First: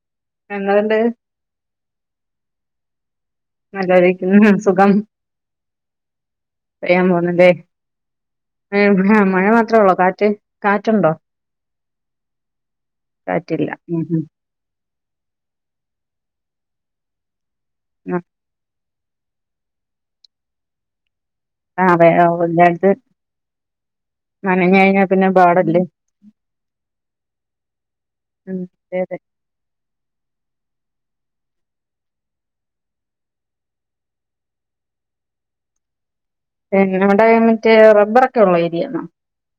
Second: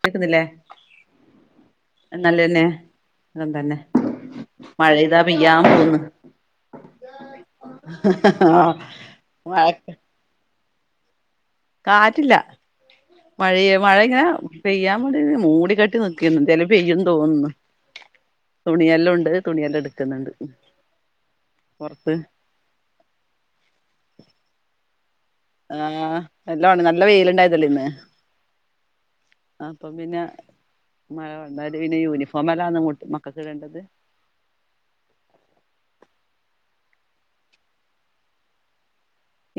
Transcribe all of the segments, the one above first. കേൾക്കുന്നില്ലേ ഞങ്ങളുണ്ട് നല്ലതന്നെ നല്ലായിരിക്ക സുഖം മഴെയ്താ പെയ്യാൻ പോന്ന് പെയ്യാൻ പോന്നലെ മഴ മാത്രേ ഉള്ളൂ കാറ്റ് കാറ്റുണ്ടോ കാറ്റില്ല കാറ്റില്ല മഴയ മഴ ഉം ഇങ്ങനെ പെയ്യാൻ വേണ്ടി മൂടി കട്ടി നക്കുന്നു എന്തലും പെയ്യന്ന് തോന്നുന്നു ഉ തുണിയെല്ലാം ഉണ്ട് തുണിയെല്ലാം എടുക്കുന്നുണ്ട് അതെ പുറത്ത് എല്ലായിടുത്ത് നനഞ്ഞ കഴിഞ്ഞ ആഹ് എല്ലണം നല്ല വെയില ഇണ്ടായതല്ലേ ഇന്ന് ഉം അതെ അതെ അപ്പൊ പിന്നെ മഴ വണ്ടല് പിന്നെ യൂണിഫോം എല്ലാങ്ങട്ട് മക്കൾക്ക് ഇടേണ്ടത് പിന്ന നമ്മടെ മറ്റേ റബ്ബറൊക്കെ ഉള്ള ഏരിയണോ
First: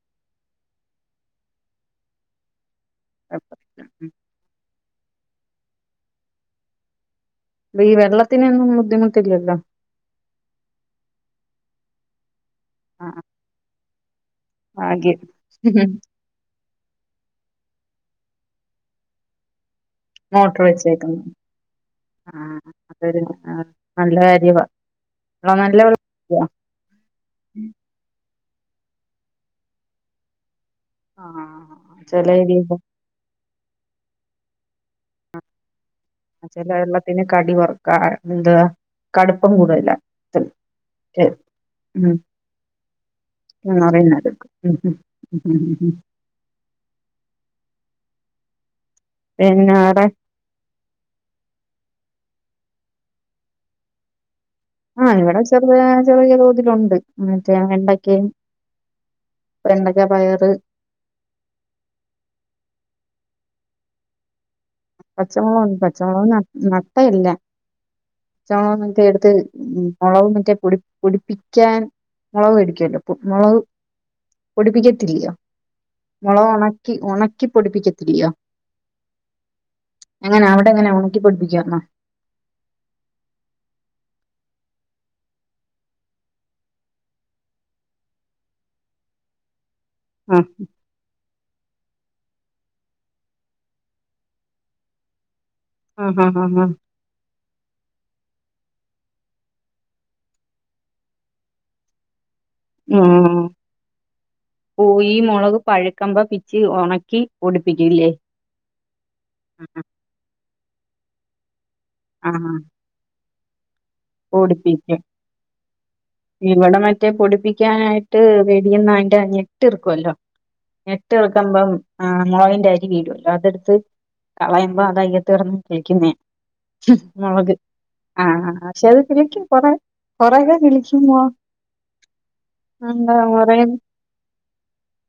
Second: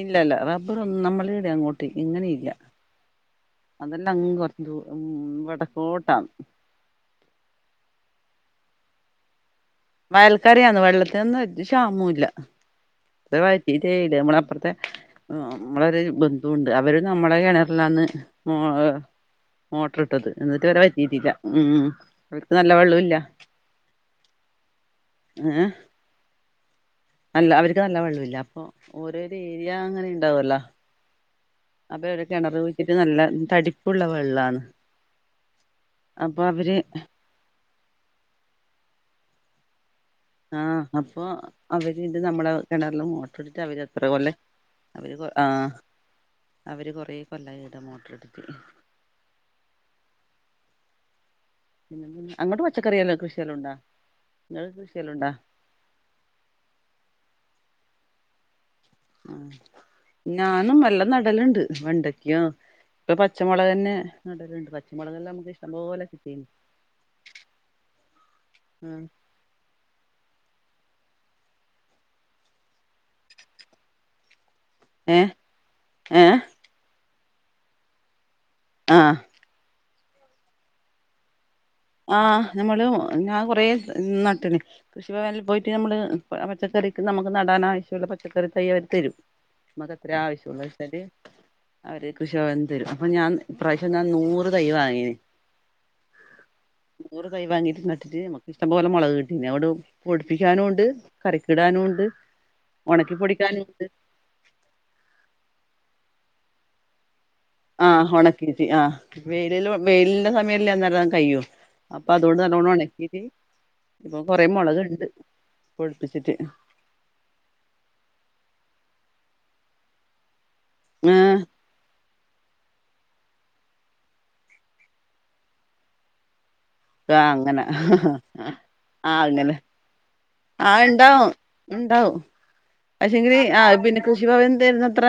ഇല്ലല്ല റബ്ബർ ഒന്നും നമ്മളീവിടെ അങ്ങോട്ട് ഇങ്ങനെ ഇല്ല അപ്പൊ അതെല്ലാം അങ്ങ് കൊറഞ്ഞ പോ ഉ വടക്കോട്ടാണ് അപ്പ ഈ വെള്ളത്തിനെയൊന്നും ബുദ്ധിമുട്ടില്ലല്ലോ വയൽക്കറിയന്ന് വെള്ളത്തിന്നും ക്ഷാമല്ല ആ വറ്റി ട്ടേ ഇല്ല [unintelligible] അപ്പറത്തെ ഭാഗ്യം നമ്മള ഒരു ബന്ധുണ്ട് അവര് നമ്മള കിണറിലാന്ന് മോട്ടർ ഇട്ടത് മോട്ടർ എന്നിട്ട് ഇവരെ വെച്ചേക്കുന്നു പറ്റിയിട്ടില്ല ഉം ആ അവർക്ക് നല്ല വെള്ളമില്ല അതരു നല്ല കാര്യമാണ് അ [unintelligible] അല്ല അവർക്ക് നല്ല വെള്ളമല്ല അപ്പൊ ഓരോര ഏരിയ അങ്ങനെ ഉണ്ടാവല്ലോ ആ അപ്പൊ ഇടെ ചില കിണർ ഏരിയയില് വഴിച്ചിട്ട് നല്ല തടിപ്പുള്ള വെള്ളാണ് അപ്പൊ ചില അവര് വെള്ളത്തിന് കടി വറക്കാ എന്താ കടുപ്പം കൂടുതലാ ആഅപ്പൊ അവര് ഉം നമ്മള കിണറില മോട്ടോറി ട്ട് അവര്ത്ര പോല്ലെ ഉ ഉ ഉ ഉ ഉ അവര് കൊറ കൊല്ലാം മോട്ടർ എടുത്ത് പിന്നെ വേറെ പിന്ന അങ്ങോട്ട് പച്ചക്കറെല്ലാം കൃഷിയെല്ലാം ഉണ്ടോ ആഇവിടെ ചെറിയ ചെറിയ തോതിലുണ്ട് മറ്റേ വെണ്ടക്കയും ആ വെണ്ടക്ക പയറ് ഞാനും നല്ല നടലുണ്ട് വെണ്ടക്കോ ഇപ്പൊ പച്ചമുളക് തന്നെ നാടല് ണ്ട് പച്ചമുള പച്ചമുളകക് ന നട്ടയല്ല ചണന്നൊക്കെ എടുത്ത് ഉ ഉളവും മക്കെ [unintelligible] പൊടിപ്പിക്കാൻ മുളക് വെടിക്കൂല്ലോ മുളക് ഏ പൊടിപ്പിക്കത്തില്ലയോ ഏ മുളക ഉണക്കി ഉണക്കി പൊടിപ്പിക്കത്തില്ലയോ ആ അങ്ങനെ അവിടെ എങ്ങനെ ഉണക്കിൊഠിപ്പിക്കാംന്നോ ആ നമ്മള് ഞാൻ കൊറെേ നട്ടിണ് കൃഷിഭനിൽ പോയിട്ട് നമ്മള് പച്ചക്ക നമുക്ക് നടാൻ ആവശ്യമുള്ള പച്ചക്കറി തൈ അവര് തരും മക്ക അത്ര ആഹ് ആവശ്യുള്ളച്ചാല് അവര് കൃഷഭവൻ തരും അപ്പൊ ഞാൻ ഇ പ്രാവശ്യം ഞാൻ നൂറ് തൈ വാങ്ങീെ ആആ നൂറ് തയ് വാങ്ങിട്ട് നട്ട് ് നമക്ക് ഇഷ്ടംപോലെ മുളകക് കിട്ടിന്നെ അതോണ്ട് പൊടിപ്പിക്കാനുംണ്ട് കരിക്കടാനുംണ്ട് കറിക്കിടാനുംണ്ട് ഉം ഈ മുളക് പഴുക്കമ്പ പിച്ച് ഉണക്കി പൊടിപ്പിക്കൂല്ലേ ആഉണക്കീട്ട ആ് വെയിലിൽ വെയിലിൻന്റെ സമയല്ല അന്നേരം കഴോ അപ്പൊ അതോണ്ട് ആഹ് നല്ലോണം ഉണക്കീട്ട് ഇപ്പൊ കൊറെേ പൊടിപ്പിക്കും മുളക്ണ്ട് ഇവിടെ മറ്റേ പൊടിപ്പിക്കാനായിട്ട് വെടുന്ന ഞെട്ട് ഇർക്കുവല്ലോ ഏഹ് ഞെട്ട്ർക്കുമ്പം ആഹ് മുളകന്റെ അര് വീടുല്ലോ അതെടുത്ത് കളയുമ്പോ അത് അയ്യത്ത് ഇറന്ന് കളിക്കുന്ന ആഹ് മുളക് അങ്ങനെ ആ പക്ഷെ അത് പിക്ക് കൊറ ആഉണ്ടാവും ഉണ്ടാവും എന്താ പക്ഷെങ്കില് കൊറേ ആ പിന്നെ കൃഷിഭവൻ തരുന്നത്ര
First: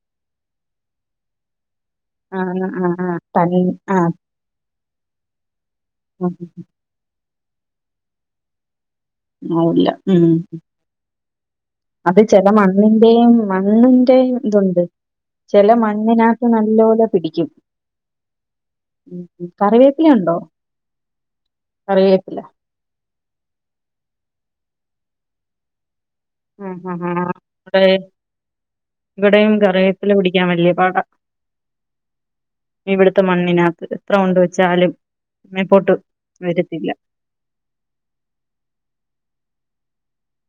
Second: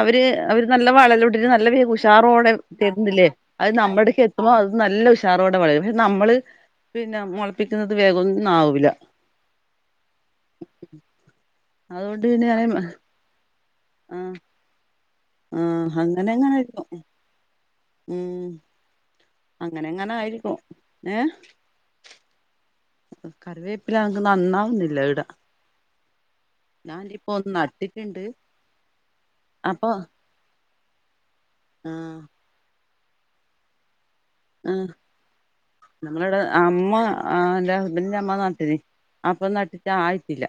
അവര് അവര് നല്ല വളലോട്ടി നല്ല ഉഷാറോടെ ആഹ് ആഹ് ആഹ് തരുന്നില്ലേ തനി അത് ആഹ് നമ്മടക്ക് എത്തുമ്പോ നല്ല ഉഷാറോടെ വള പക്ഷെ നമ്മള് പിന്നെ മുളപ്പിക്കുന്നത് വേഗംന്നും ആാവൂില്ല ആല്ല ഉ അത് അതുകൊണ്ട് പിന്നെ ചില ഞാൻ മണ്ണിന്റെയും മണ്ണിന്റെ ആഹ് ഇതുണ്ട് ചില ആഹ് മണ്ണിനത്ത് അങ്ങനെങ്ങനെ നല്ല ആയിരിക്കും പോലെ പിടിക്കും ഉം ഉ അങ്ങനെ കറിവേപ്പില അങ്ങനെ ഉണ്ടോ ആയിരിക്കും ഏ കറിവേപ്പില കറിവേപ്പില നനക്ക് നന്നാവുന്നില്ല ഇവിടാ ആ ആ ആ ഞാനിപ്പോഒന്ന് ഇവിടെ നട്ടിട്ടുണ്ട് ഇവിടെയും അപ്പൊ കറിയത്തില് പിടിക്കാൻ വലിയ പാട ആ ഇവിടുത്തെ മണ്ണിനകത്ത് എത്ര കൊണ്ട് വെച്ചാലും മേപ്പോട്ട് നമ്മള ഇവിടെ വരത്തില്ല അമ്മ ആ എന്റെ ഹസ്ബൻറിന്റെ അമ്മ നാട്ടന് അപ്പ നാട്ടി ഇ ആയിട്ടില്ല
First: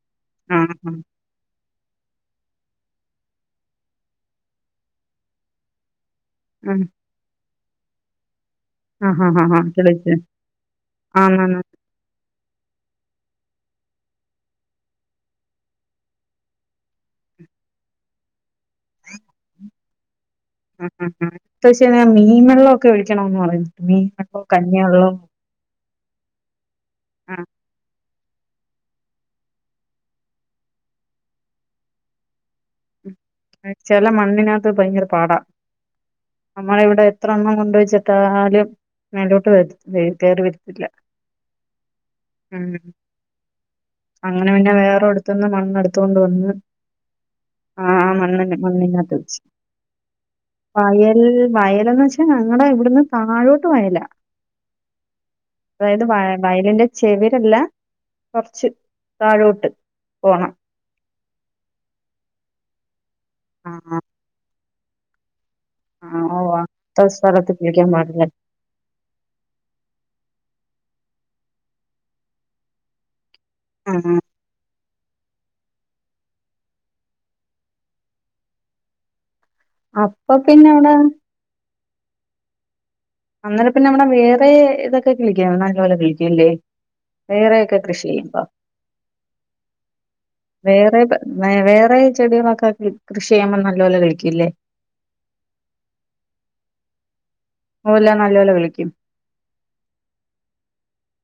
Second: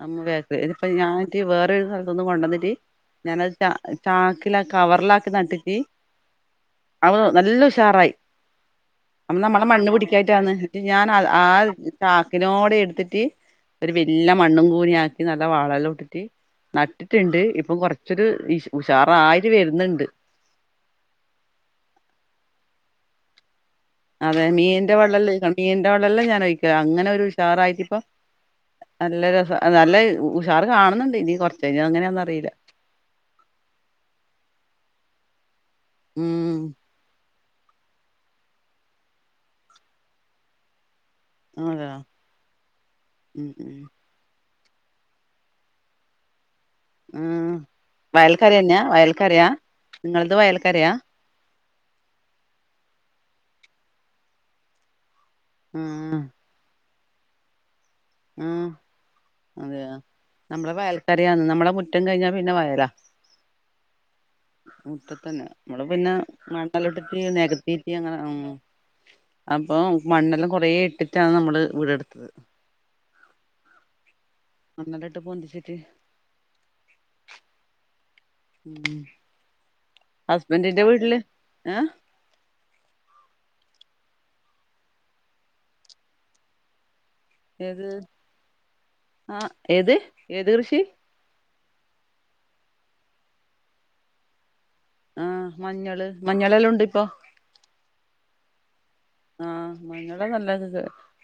നമ്മേക്ക ആ ഇതിപ്പ ആ ഞാനിട്ട് വേറരു സ്ഥലത്തൊന്നും കൊണ്ടന്നിട്ട് ഞാനത് ച ചാക്കില കവറിലാക്കി നട്ടിച്ച് ആ അ നല്ല ഉഷാറായി ആ അപ്പൊ ആ ആ ആ. നമ്മളെ മണ്ണ് തെളിച്ച് പിടിക്കായിട്ടന്ന് ഞാൻ ആ ആന്നാന്ന് കക്കിനോടെ എടുത്തിട്ട് ഒരു വല്ല മണ്ണും കൂന ആക്കി നല്ല വളല്ല ഇട്ടിട്ട് നട്ടിട്ടുണ്ട് ഇപ്പം കൊറച്ചൊരു ഉഷാറായി വരുന്നുണ്ട് ആ അ മീൻ വെള്ളമൊക്കെ ഒഴിക്കണമെന്ന് പറയുന്നു മീൻ അതെ വെള്ളവും കഞ്ഞി മീൻന്റെ വെള്ളവും വള്ളംല്ല മീന്റെ വെള്ളല്ലാം ഞാൻ ഒഴിക്ക അങ്ങനെ ഒരു ആ ഉഷാറായിട്ട ഇപ്പൊ നല്ല രസം നല്ല ഉഷാർ കാണുന്നുണ്ട് ഇനി കൊറച്ച് കഴിഞ്ഞ് അങ്ങനെയാണെന്ന് അറിയില്ല ആ ചല മണ്ണിനകത്ത് ഭയങ്കര പാടാ ഉം അത്ര എണ്ണം കൊണ്ട വച്ചിട്ടാലും മേലോട്ട് വരത്തി കയറി വരത്തില്ല അതാ ഉം ഉ ഉ അങ്ങനെ പിന്നെ വേറെ അടുത്തുന്ന് മണ്ണ് എടുത്തു കൊണ്ട് വന്ന് ഉം ആഹ് മണ്ണിന് വയൽക്കരന്നെയാ മണ്ണിനകത്ത് വെച്ച് വയൽക്കരയാ നിങ്ങളത് വയൽക്കരയാ വയലന്ന് വെച്ചാ ഞങ്ങള ഇവിടന്ന് താഴോട്ട് വയല അതായത് വ ആഹ് വയലിന്റെ ചെവിരല്ല ആ കൊറച്ച് താഴോട്ട് അതെയ പോണം നമ്മള വയൽക്കാരന്ന് നമ്മളെ മുറ്റം കഴിഞ്ഞാ പിന്നെ വയലാ ആഹ ആ മുറ്റത്ത് തന്നെ നമ്മള് പിന്നെ മണ്ണല അങ്ങനത്തെ ഇട്ടിട്ട് സ്ഥലത്ത് കുളിക്കാൻ നികത്തിട്ടി അങ്ങനെ പാടില്ല അപ്പൊ മണ്ണെല്ലും കുറെ ഇട്ടിട്ടാണ് നമ്മള് വീടെടുത്തത് ആഹ ആഹ നല്ലല്ല ഇട്ട് പന്തിച്ചിട്ട് ഉം അപ്പൊ പിന്നെ ഹസ്ബൻഡിന്റെ എവിടെ വീട്ടില് ഏഹ് അന്നേര പിന്നെ നമ്മടെ വേറെ ഇതൊക്കെ കളിക്ക നല്ല പോലെ കളിക്കല്ലേ വേറെയൊക്കെ ഏത് കൃഷി ചെയ്യുമ്പോ ആഹ് ഏത് ഏത് കൃഷി വേറെയൊക്കെ വേറെ ചെടികളൊക്കെ കൃഷി ചെയ്യുമ്പോൾ നല്ല പോലെ കിളിർക്കല്ലേ ആഹ മഞ്ഞള് മഞ്ഞളെല്ലാമുണ്ട് ഇപ്പൊ ഓല നല്ലപോലെ കിളിക്കും ആഹ് മഞ്ഞളെ നല്ലത്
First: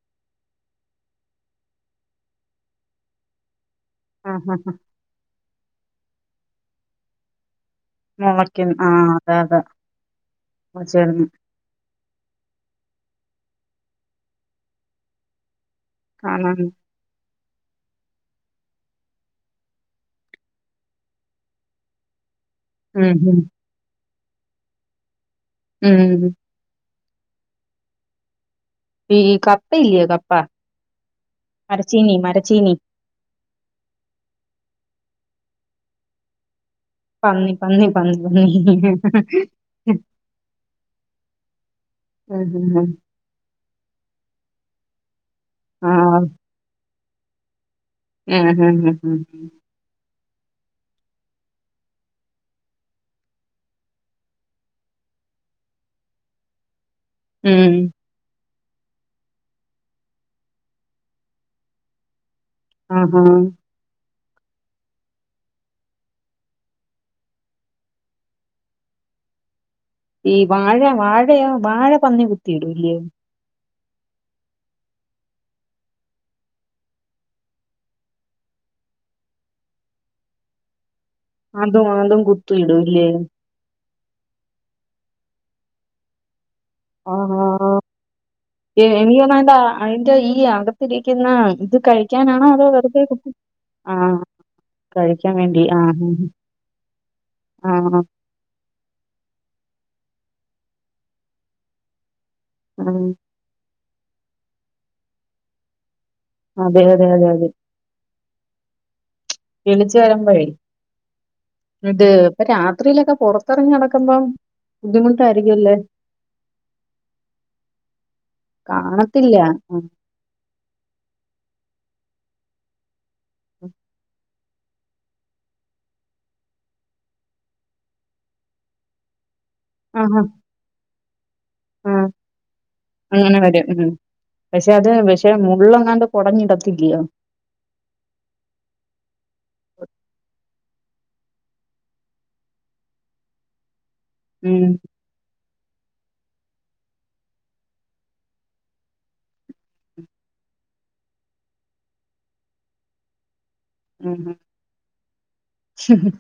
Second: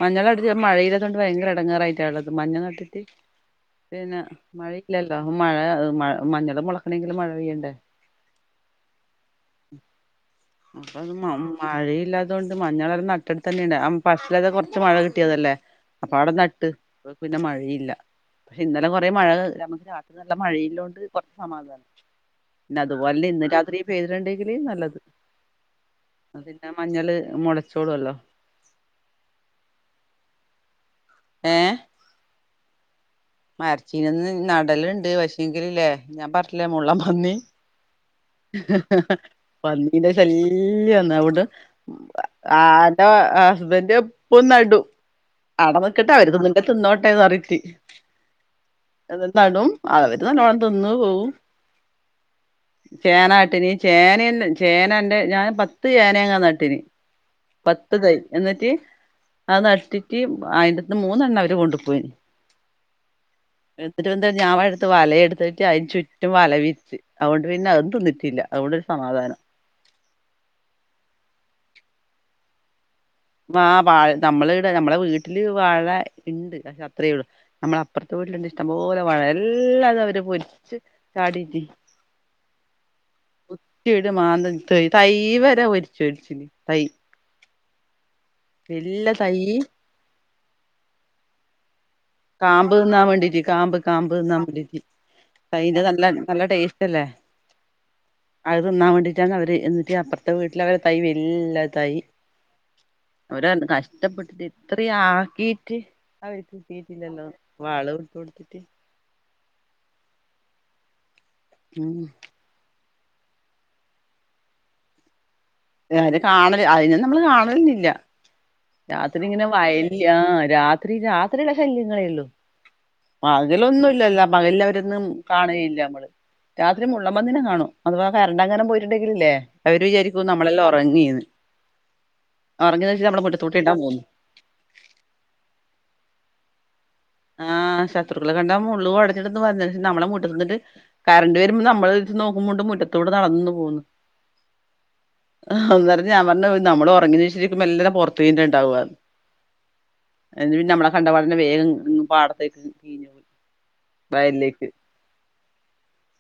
മഞ്ഞള അടുത്ത് മഴയില്ലതുകൊണ്ട് ഭയങ്കര ഇടങ്ങേറായിട്ടാള്ളത് മഞ്ഞ നട്ടിട്ട് പിന്നെ ആഹ് ആഹ് മഴയില്ലല്ലോ മഴ മഞ്ഞളും മുളക്കണമെങ്കിലും മഴ പെയ്യണ്ടേ മുളക്കും ആ അതെ അതെ മുളച്ചന്ന് മഞ്ഞളര നട്ടിട്ട് തന്നെുണ്ട് ഫസ്റ്റിലെ കുറച്ച് മഴ കിട്ടിയതല്ലേ അപ്പൊ അവിടെ കാണാൻ നട്ട് പിന്നെ മഴ യില്ല പക്ഷെ ഇന്നലെ കുറെ മഴ നമക്ക് രാത്രി നല്ല മഴയില്ലോണ്ട് കുറച്ച് സമാധമാണ് പിന്ന ഉം അതുപോലെെ ഉം ഇന്ന് രാത്രി പെയ്തിട്ടുണ്ടെങ്കില് നല്ലത് ഉം അ പിന്നെ മഞ്ഞള് മുളച്ചോടുല്ലോ കപ്പ ഇല്ലയ കപ്പ മരച്ചീനി മരച്ചീനി മരച്ചീനന്ന് നടലുണ്ട് പക്ഷേയേങ്കിലല്ലേ ഞാൻ പറില്ലേ മുള്ളൻ പന്നി ഉഹ് ഹ് ഹ് പന്നീന്റെ ശല്യ വന്ന അവിടെന്റെ ഹസ്ബൻഡ് പോയി നടും അട ആ നക്കിട്ട് അവർത് നിന്റെ തിന്നോട്ടെന്ന് അറിയിത്തി ഉം ഉം എ ഉം ഉം നടും ആളവര് നല്ലവണം തിന്നു പോവും ചേനാട്ടിന ചേനന്ന് ചേന എന്റെ ഞാൻ പത്ത് ചേനങ്ങാ നട്ടിന ഉം പത്ത്തൈ എന്നിട്ട അത് നട്ടിട്ട് ആയിന്റെത്ത് മൂന്നെണ്ണം അവര് കൊണ്ടു പോയിന് ആഹ ആഹ ഞാൻടുത്ത് വലയടുത്തിട്ട് അതിന് ചുറ്റും വല വിച്ച് അതൊണ്ട് [unintelligible] പിന്നെ അതും തിന്നിറ്റില്ല അതുകൊണ്ട് ഒരു സമാധാനം ഈ വാഴ വാഴയോ വാഴ പന്നി കുത്തിയിടൂല്ലയോ ആഹ് വാഴ നമ്മള് ഇവിടെ നമ്മടെ വീട്ടില് വാഴ ഉണ്ട് പക്ഷെ അത്രയേള്ളു നമ്മടെ അപ്പുറത്തെ വീട്ടിലുണ്ട് ഇഷ്ടംപോലെ വളരെല്ലാം അത അവര് പൊരിച്ച് ചാടിട്ട് അതും അതും കുത്ത് ഇടുല്ലേ കുത്തിട് മാന്തി ഇടും തൈ വരെ വച്ചു ആഹ് [unintelligible] വല്യ എനി തന്ന തൈ അന്റെ അയിറെ ഈ ആകത്തിരിക്കുന്ന ഇത് കഴി കാമ്പ് തിന്നാ വേണ്ടിട്ട് കാമ്പ് കാമ്പ് തിന്നാ വേണ്ടിട്ട് കഴിക്കാൻ വേണ്ടി ആ അതിന് നല്ല നല്ല ടേസ്റ്റ് അല്ലേ ആ അത് തിന്നാൻ വേണ്ടിട്ടാണ് അവര് എന്നിട്ട് അപ്പ ഇ വീട്ടില അവടെ തൈ വല്ലാ തൈ ആ. അവര കഷ [unintelligible] കഷ്ട്ടപ്പെട്ട് ഇത്ര ആക്കീട്ട് അതെ അതെ വീട്ടില്ലല്ലോ അതെ വാള വിടുത്ത കൊടുത്തിട്ട് കിളിച്ചു വരുമ്പഴേ ഉം ഇത് ഇപ്പൊര രാത്രിലൊക്കെ പുറത്തിറങ്ങി നടക്കുമ്പം ബുദ്ധിമുട്ട് അത് കാണല് അതിനെ നമ്മള് കാണലൊന്നുമില്ല രാത്രി ഇങ്ങനെ വയല് ആഹ് രാത്രി രാത്രിയുള്ള ശല്യങ്ങളേ ഒള്ളൂ പകലൊന്നും ഇല്ലല്ലോ പകല അവരൊന്നും കാണുകയില്ല നമ്മള് രാത്രി മുള്ളൻപന്നിനെ കാണും അഥവാ കറന്റ് എങ്ങാനും പോയിട്ടുണ്ടെങ്കിൽ ഇല്ലേ അവര് ആഹാ. വിചാരിക്കും നമ്മളെല്ലാം ഉറങ്ങിയെന്ന് ഉറങ്ങിയ വെച്ചൽ നമ്മുടെ മുറ്റ ഓക്കേ പക്ഷെ അത് പക്ഷെ മുള്ളങ്ങാണ്ട് കൊട ഞ്ഞിടത്തില്ലയോ ആഹ് ശത്രുക്കൾ കണ്ടാ മുള്ള് കൊടഞ്ഞിടത്ത് [unintelligible] നിന്നിട്ട് കറണ്ട് വരുമ്പോ നമ്മൾ നോക്കുമ്പോണ്ട് മുറ്റത്തൂടെ നടന്നു പോകുന്നു ഉം. ആഹ [unintelligible] ഞാൻ പറഞ്ഞ് നമ്മള് ഒറങ്ങി നീചിരിക്കുമ്പോ എല്ലരും പുറത്തന്നെ ണ്ടാവാ ന്ന് നമ്മളെ കണ്ടപാടന്നെ വേഗം പാടത്തേക്ക് [unintelligible] വയലിലേക്ക് ഹ്ഹ്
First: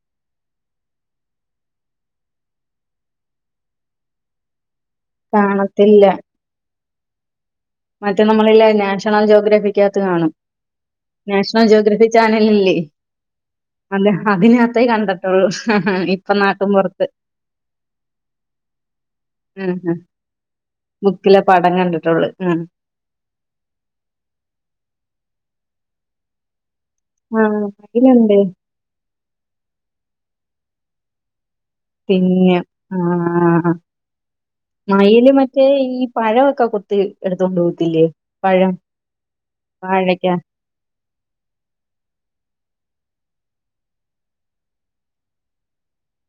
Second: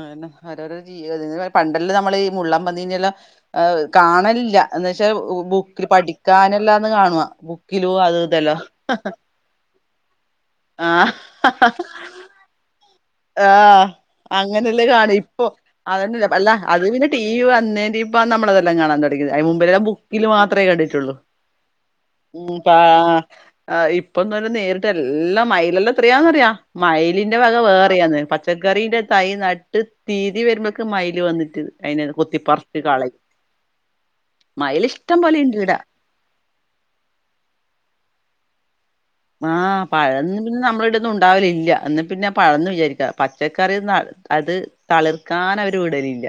അതന്നെ, ഓരോരോ ജീവ [unintelligible] പണ്ടല്ല നമ്മള് ഈ മുള്ളം പന്നീന്യല്ലം കാണലില്ല. എന്ന് വെച്ചാ ബുക്കിൽ കാണത്തില്ല. പഠിക്കാനല്ലാന്ന് കാണുവാ ബുക്ക് മറ്റേ നമ്മളല്ല നാഷണൽ ജോഗ്രഫി ത്ത് കാണും. നാഷണൽ ആഹ് ജോഗ്രഫി ചാനലല്ലേ. ആഹ്. അങ്ങനെല്ല കാണും. ഇപ്പൊ അത ഇപ്പൊ അല്ല അത് നാട്ടുംപുറത്ത്. പിന്നെ ടി വി വന്നേൻ്റിം പ്പ നമ്മളതെല്ലാം കാണാൻ തുടങ്ങിയത്. അതിന് ഉം. മുമ്പെല്ലാം ഉം. ബുക്കിൽ മാത്രേ കണ്ടിട്ടുള്ളൂ ബുക്കിലെ പടം കണ്ടിട്ടുള്ളൂ. ഉം. അ ഇപ്പൊന്ന് രു നേരിട്ട് എല്ലാം മൈലെല്ലാംത്രയാന്ന്റിയ മയ്ലിന്റെ വക ആഹ് വേറെയാന്ന് മയിലുണ്ട്. പച്ചക്കറിന്റെ തൈ നട്ട് തീതി പെരമ്മക്ക് മയിൽ വന്നിട്ടത് പിന്നെ ആ ആ മയില് ഇഷ്ടം മയിൽ പോലെ ഇണ്ട് മറ്റേ ഈട ഈ പഴമൊക്കെ കൊത്തി എടുത്തോണ്ട് പോവത്തില്ലേ പഴം ആഹ് വാഴയ്ക്ക പഴന്നമ്മള്‌ട് ഒന്നും ഉണ്ടാവലില്ല. എന്നന്ന് പിന്നെ പഴന്നു വിചാരിക്കാ. പച്ചക്കറിന്ന അത് തളിർക്കാനവര് വിടലില്ല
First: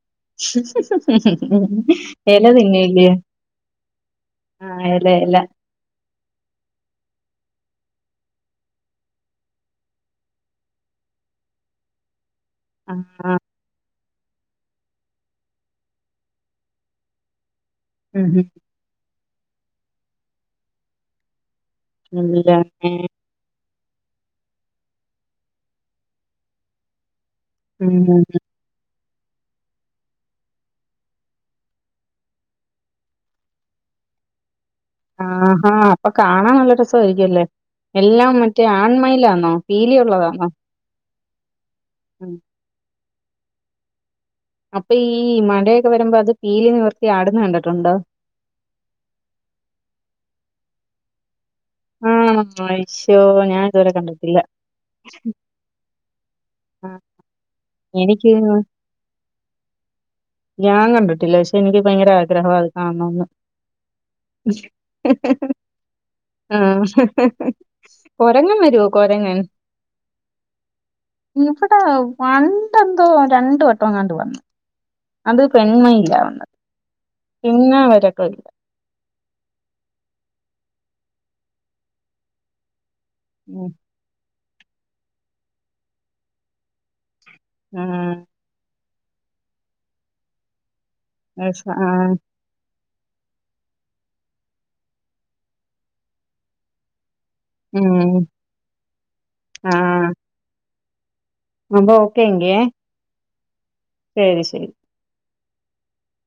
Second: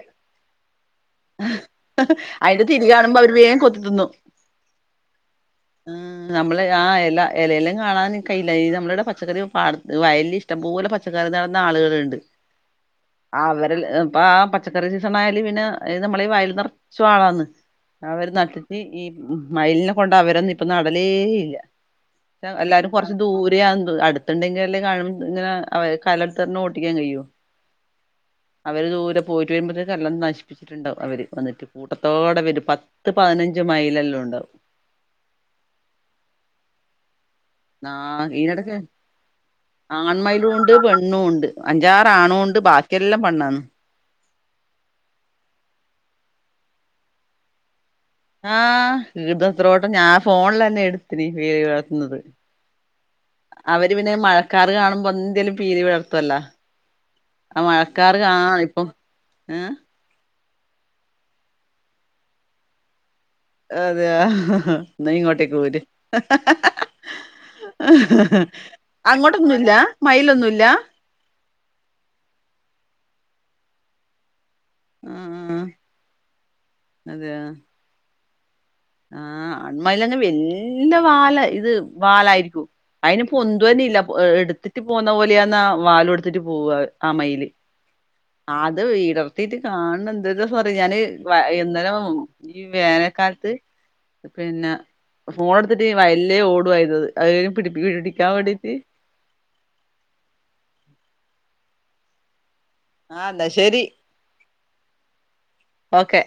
എല തിന്നെല്ല ഉം നമ്മള് ആ എല എലേല് കാണാൻ കഴിയില്ല. ഈ നമ്മളുടെ പച്ചക്കറി വയല്‌ല് ഇഷ്ടംപോലെ പച്ചക്കറി നട്ന്ന ആളുകളുണ്ട് ആഹ് അവരെ ൽ ഇപ്പൊ ആ പച്ചക്കറി സീസണ ആയാല് പിന്നെ അതയത് നമ്മള ഈ വയൽ നിറച്ചു ആളാന്ന് അവർ ഉം നട്ടിട്ട് ഈ ഉ മയിലിനെ കൊണ്ട് അവരൊന്നും ഇപ്പൊ നടലേ ഇല്ല. എല്ലാരും ഇല്ലന്നെ കൊറച്ച് ദൂരെയാണ് അടുത്തുണ്ടെങ്കിലല്ലേ കാണു ഇങ്ങനെ കാലട്ടർന് ഓട്ടിക്കാൻ കഴിയൂ ഉം പോയിട്ടു വരുമ്പഴത്തേക്ക് എല്ലാം നശ! പ്പിച്ചിട്ടുണ്ടാവും അവര്. വന്നിട്ട് കൂട്ടത്തോടെ അവര് പത്ത് പതിനഞ്ച് മൈൽ ല്ലാം ഉണ്ടാവും! ആഹഹാ അപ്പൊ കാണാൻ നല്ല രസമായിരിക്കുംല്ലേ.? നാ എല്ലാം മറ്റേ ഈനിടക്ക് ആൺമയിലാന്നോ പീലി ഉള്ളതാന്നോ ആൺമയിലും ഉണ്ട് പെണ്ണും ഉണ്ട് ഉം അഞ്ചാറആണു ഉണ്ട് ബാ എല്ലാം പെണ്ണാന്ന്! അപ്പൊ ഈ മഴയൊക്കെ വരുമ്പോ അത് പീലി നിവർത്തി ആടന്ന് കണ്ടിട്ടുണ്ടോ? ആഹ് കീതത്രോട്ടം ഞാൻ ഫോണിലന്നെ എടുത്തിന് പീലി വിടർ ത്തുന്നത് ആണോ അയ്ശോ ഞാൻ ഇതുവരെ അവര് പിന്നെ കണ്ടിട്ടില്ല മഴക്കാർ കാണുമ്പോ എന്തേലും പീലിവിടർത്തുവല്ലോ. ആഹ് ആ മഴക്കാറ് എനിക്ക് കാണാണ് ഇപ്പൊ ആഏ! ഞാൻ കണ്ടിട്ടില്ല. പക്ഷെ എനിക്ക് ഭയങ്കര ആഗ്രഹമാ അത് കാണണംന്ന്. അതെയോ? എന്നാഇങ്ങോട്ടേക്ക് പോര്. ആഹ് കൊരങ്ങൻ വരുവോ കൊരങ്ങൻ അങ്ങോട്ടൊന്ന്വല്ല മൈലൊന്നും! ഇവിടെ പണ്ടെന് രണ്ട വട്ടം അങ്ങാണ്ട് വന്നു അത് ആഹ് പെൺമയിലാ വന്നതത്. അതെ പിന്നെ വരക്കല്ല! ആഹ്! ആണ്മയിലന്നെ വല്ല്യ വാല ഇത് വാലായിരിക്കും. അയിന് പൊന്തു ഉം തന്നെ ഇല്ല, എടുത്തിട്ട് പോന്ന പോലെയന്ന വാല എടുത്തിട്ട് പോവ ആ മയില് ആ അത് ഇടർത്തിീട്ട് കാണണ എന്ത ഞാന് ആ ഇന്നലേം ഈ വേനൽക്കാലത്ത്? പിന്നെ ഫോൺ എടുത്തിട്ട് ഈ വയലിലേ ഓടുവയിത്! അയിന്പിടിപ്പിക്കാ ഉം പിടിക്കാ അവിട റ്റ് റൊമ്പ ഓക്കെ ഇങ്ക? ആ എന്നാ ശരി ശരി ശരി ഓക്കെ!